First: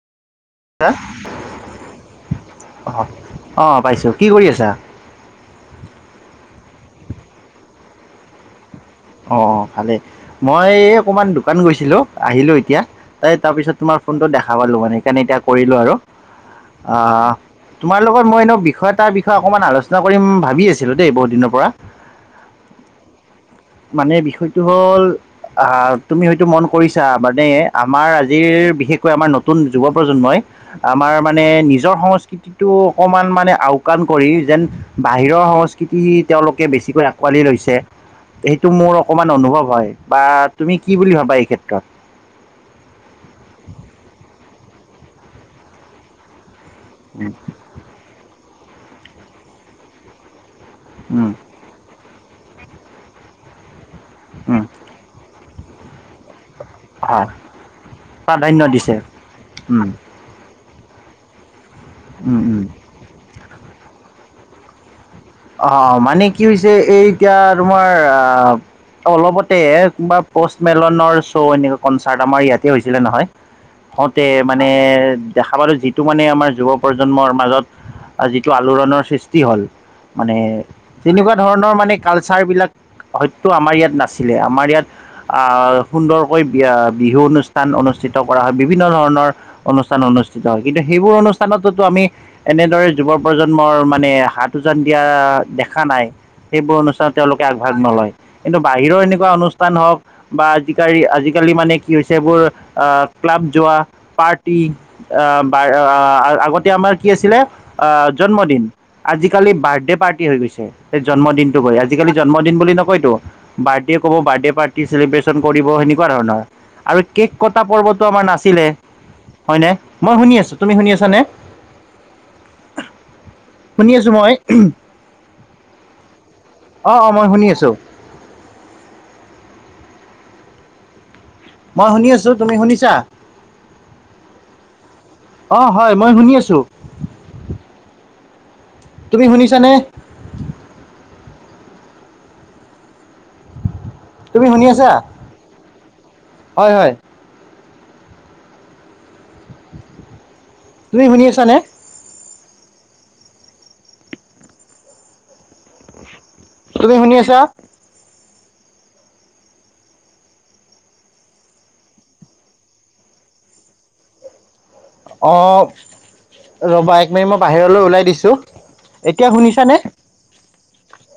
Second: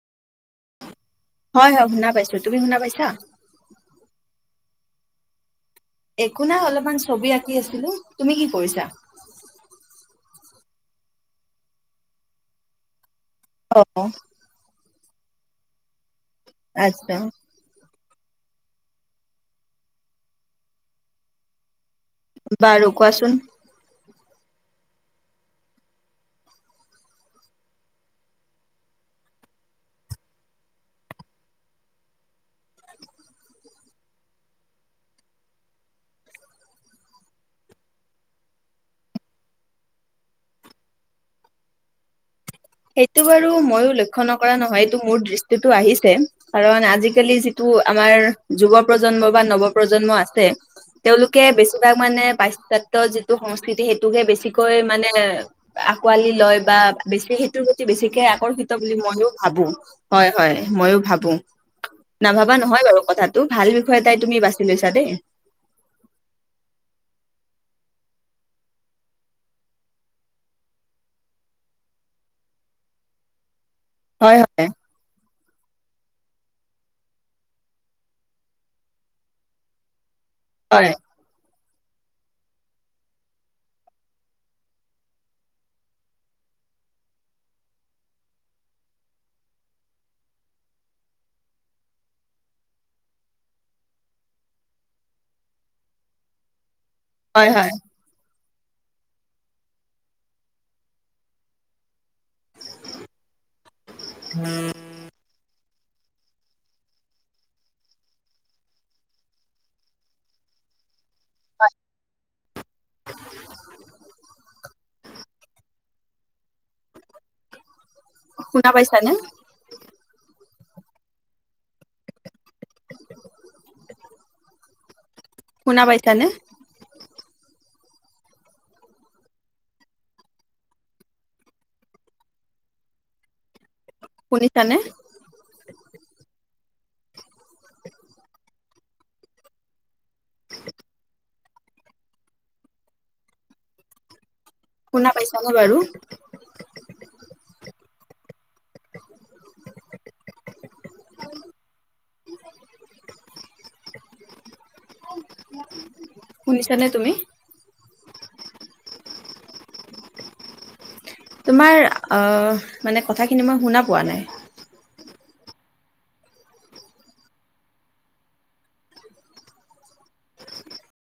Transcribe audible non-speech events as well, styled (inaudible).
হয় হয় শুনা পাইছো তুমি শুনা অ পাইছা? অ পাইছো কি কৰি আছা একো নাই অলপমান ছবি আঁকি আছিলো তুমি কি কৰিছা অ ভালেই মই অকমান দোকান গৈছিলো আহিলো এতিয়া এই তাৰপিছত অ তোমাৰ ফোনটো দেখা পালোঁ মানে সেইকাৰণে এতিয়া কৰিলোঁ আৰু। আ আচ্ছা তোমাৰ লগত মই এনেও বিষয় তাৰ বিষয়ে অকণমান আলোচনা কৰিম ভাবি আছিলো দেই বহুত দিনৰ পৰা। বাৰু কোৱাচোন? মানে বিষয়টো হ'ল অ তুমি হয়তো মন কৰিছা মানে আমাৰ আজিৰ বিশেষকৈ আমাৰ নতুন যুৱ প্ৰজন্মই আমাৰ মানে নিজৰ সংস্কৃতিটো অকমান মানে আওকাণ কৰি যেন বাহিৰৰ সংস্কৃতি তেওঁলোকে বেছিকৈ আঁকোৱালি লৈছে। সেইটো মোৰ অকমান অনুভৱ হয় বা তুমি কি বুলি ভাবা এই ক্ষেত্ৰত? সেইটো বাৰু ময়ো লক্ষ্য নকৰা নহয় এইটো মোৰ দৃষ্টিটো আহিছে। কাৰণ উম, আজিকালি যিটো আমাৰ যুৱ প্ৰজন্ম বা নৱ প্ৰজন্ম আছে উম, তেওঁলোকে বেছিভাগ মানে পাশ্চাত্য যিটো সংস্কৃতি সেইটোকহে উম, বেছিকৈ মানে আকোৱালি লয় বা হয় বেছি এইটো প্ৰতি বেছিকে প্ৰাধান্য আকৰ্ষিত দিছে বুলি মইও ভাবো, উম, হয় হয় মইও ভাবো। উম, নাভাবা উম। নহয় বাৰু কথাটো ভাল বিষয় এটাই তুমি বাছি লৈছা দেই। অ আ অলপতে বা পষ্টমেলনৰ শ্ব' এনেকুৱা কনচাৰ্ট আমাৰ ইয়াতে হৈছিলে নহয়। হওঁতে হয় হয় মানে দেখা পালো যিটো মানে আমাৰ যুৱ প্ৰজন্মৰ মাজত যিটো আলোড়নৰ সৃষ্টি হ'ল মানে হয় তেনেকোৱা ধৰণৰ মান মানে কালচাৰবিলাক হয়তো আমাৰ ইয়াত নাছিলে আমাৰ ইয়াত আ সুন্দৰকৈ বি বিহু অনুষ্ঠান অনুষ্ঠিত কৰা হয়, বিভিন্ন ধৰণৰ অনুষ্ঠান অনুষ্ঠিত হয় কিন্তু সেইবোৰ অনুষ্ঠানতো আমি এনেদৰে যুৱ প্ৰজন্ম মানে হাত দিয়া দেখা নাই সেইবোৰ অনুষ্ঠানত তেওঁলোকে হয় হয় আগভাগ নলয়। কিন্তু বাহিৰৰ এনেকুৱা অনুষ্ঠান হওঁক বা আজিকালি আজিকালি মানে কি হৈছে এইবোৰ ক্লাব যোৱা পাৰ্টি এ পাৰ আগতে আমাৰ কি আছিলে আ জন্মদিন, আজি আজকালি বাৰ্থডে পাৰ্টি হৈ গৈছে। জন্মদিনটো কয় আজিকালি জন্মদিন বুলি নকয়তো বাৰ্থডে ক'ব বাৰ্থডে পাৰ্টি চ্ৰেলিবেচন চন কৰিব সেনেকোৱা ধৰণৰ আৰু কেক কটা পৰ্ব এইটো আমাৰ নাছিলে শুনা পাইছানে হয়নে, মই শুনি আছোঁ। তুমি শুনি আছানে? শুনি আছো মই শুনা পাইছানে অ অ মই শুনি আছো। মই শুনি আছোঁ, তুমি শুনিছা? শুনিছানে অ হয় মই শুনি আছো। (inaudible) তুমি শুনিছানে? তুমি শুনি আছা শুনা পাইছানে বাৰু হয় হয়। তুমি শুনি আছানে? (unintelligible) তুমি শুনি আছা? তোমাৰ আ মানে কথাখিনি মই শুনা পোৱা নাই? অঁ। ৰ'বা একমিনিট মই বাহিৰলৈ ওলাই দিছোঁ, এতিয়া শুনিছানে?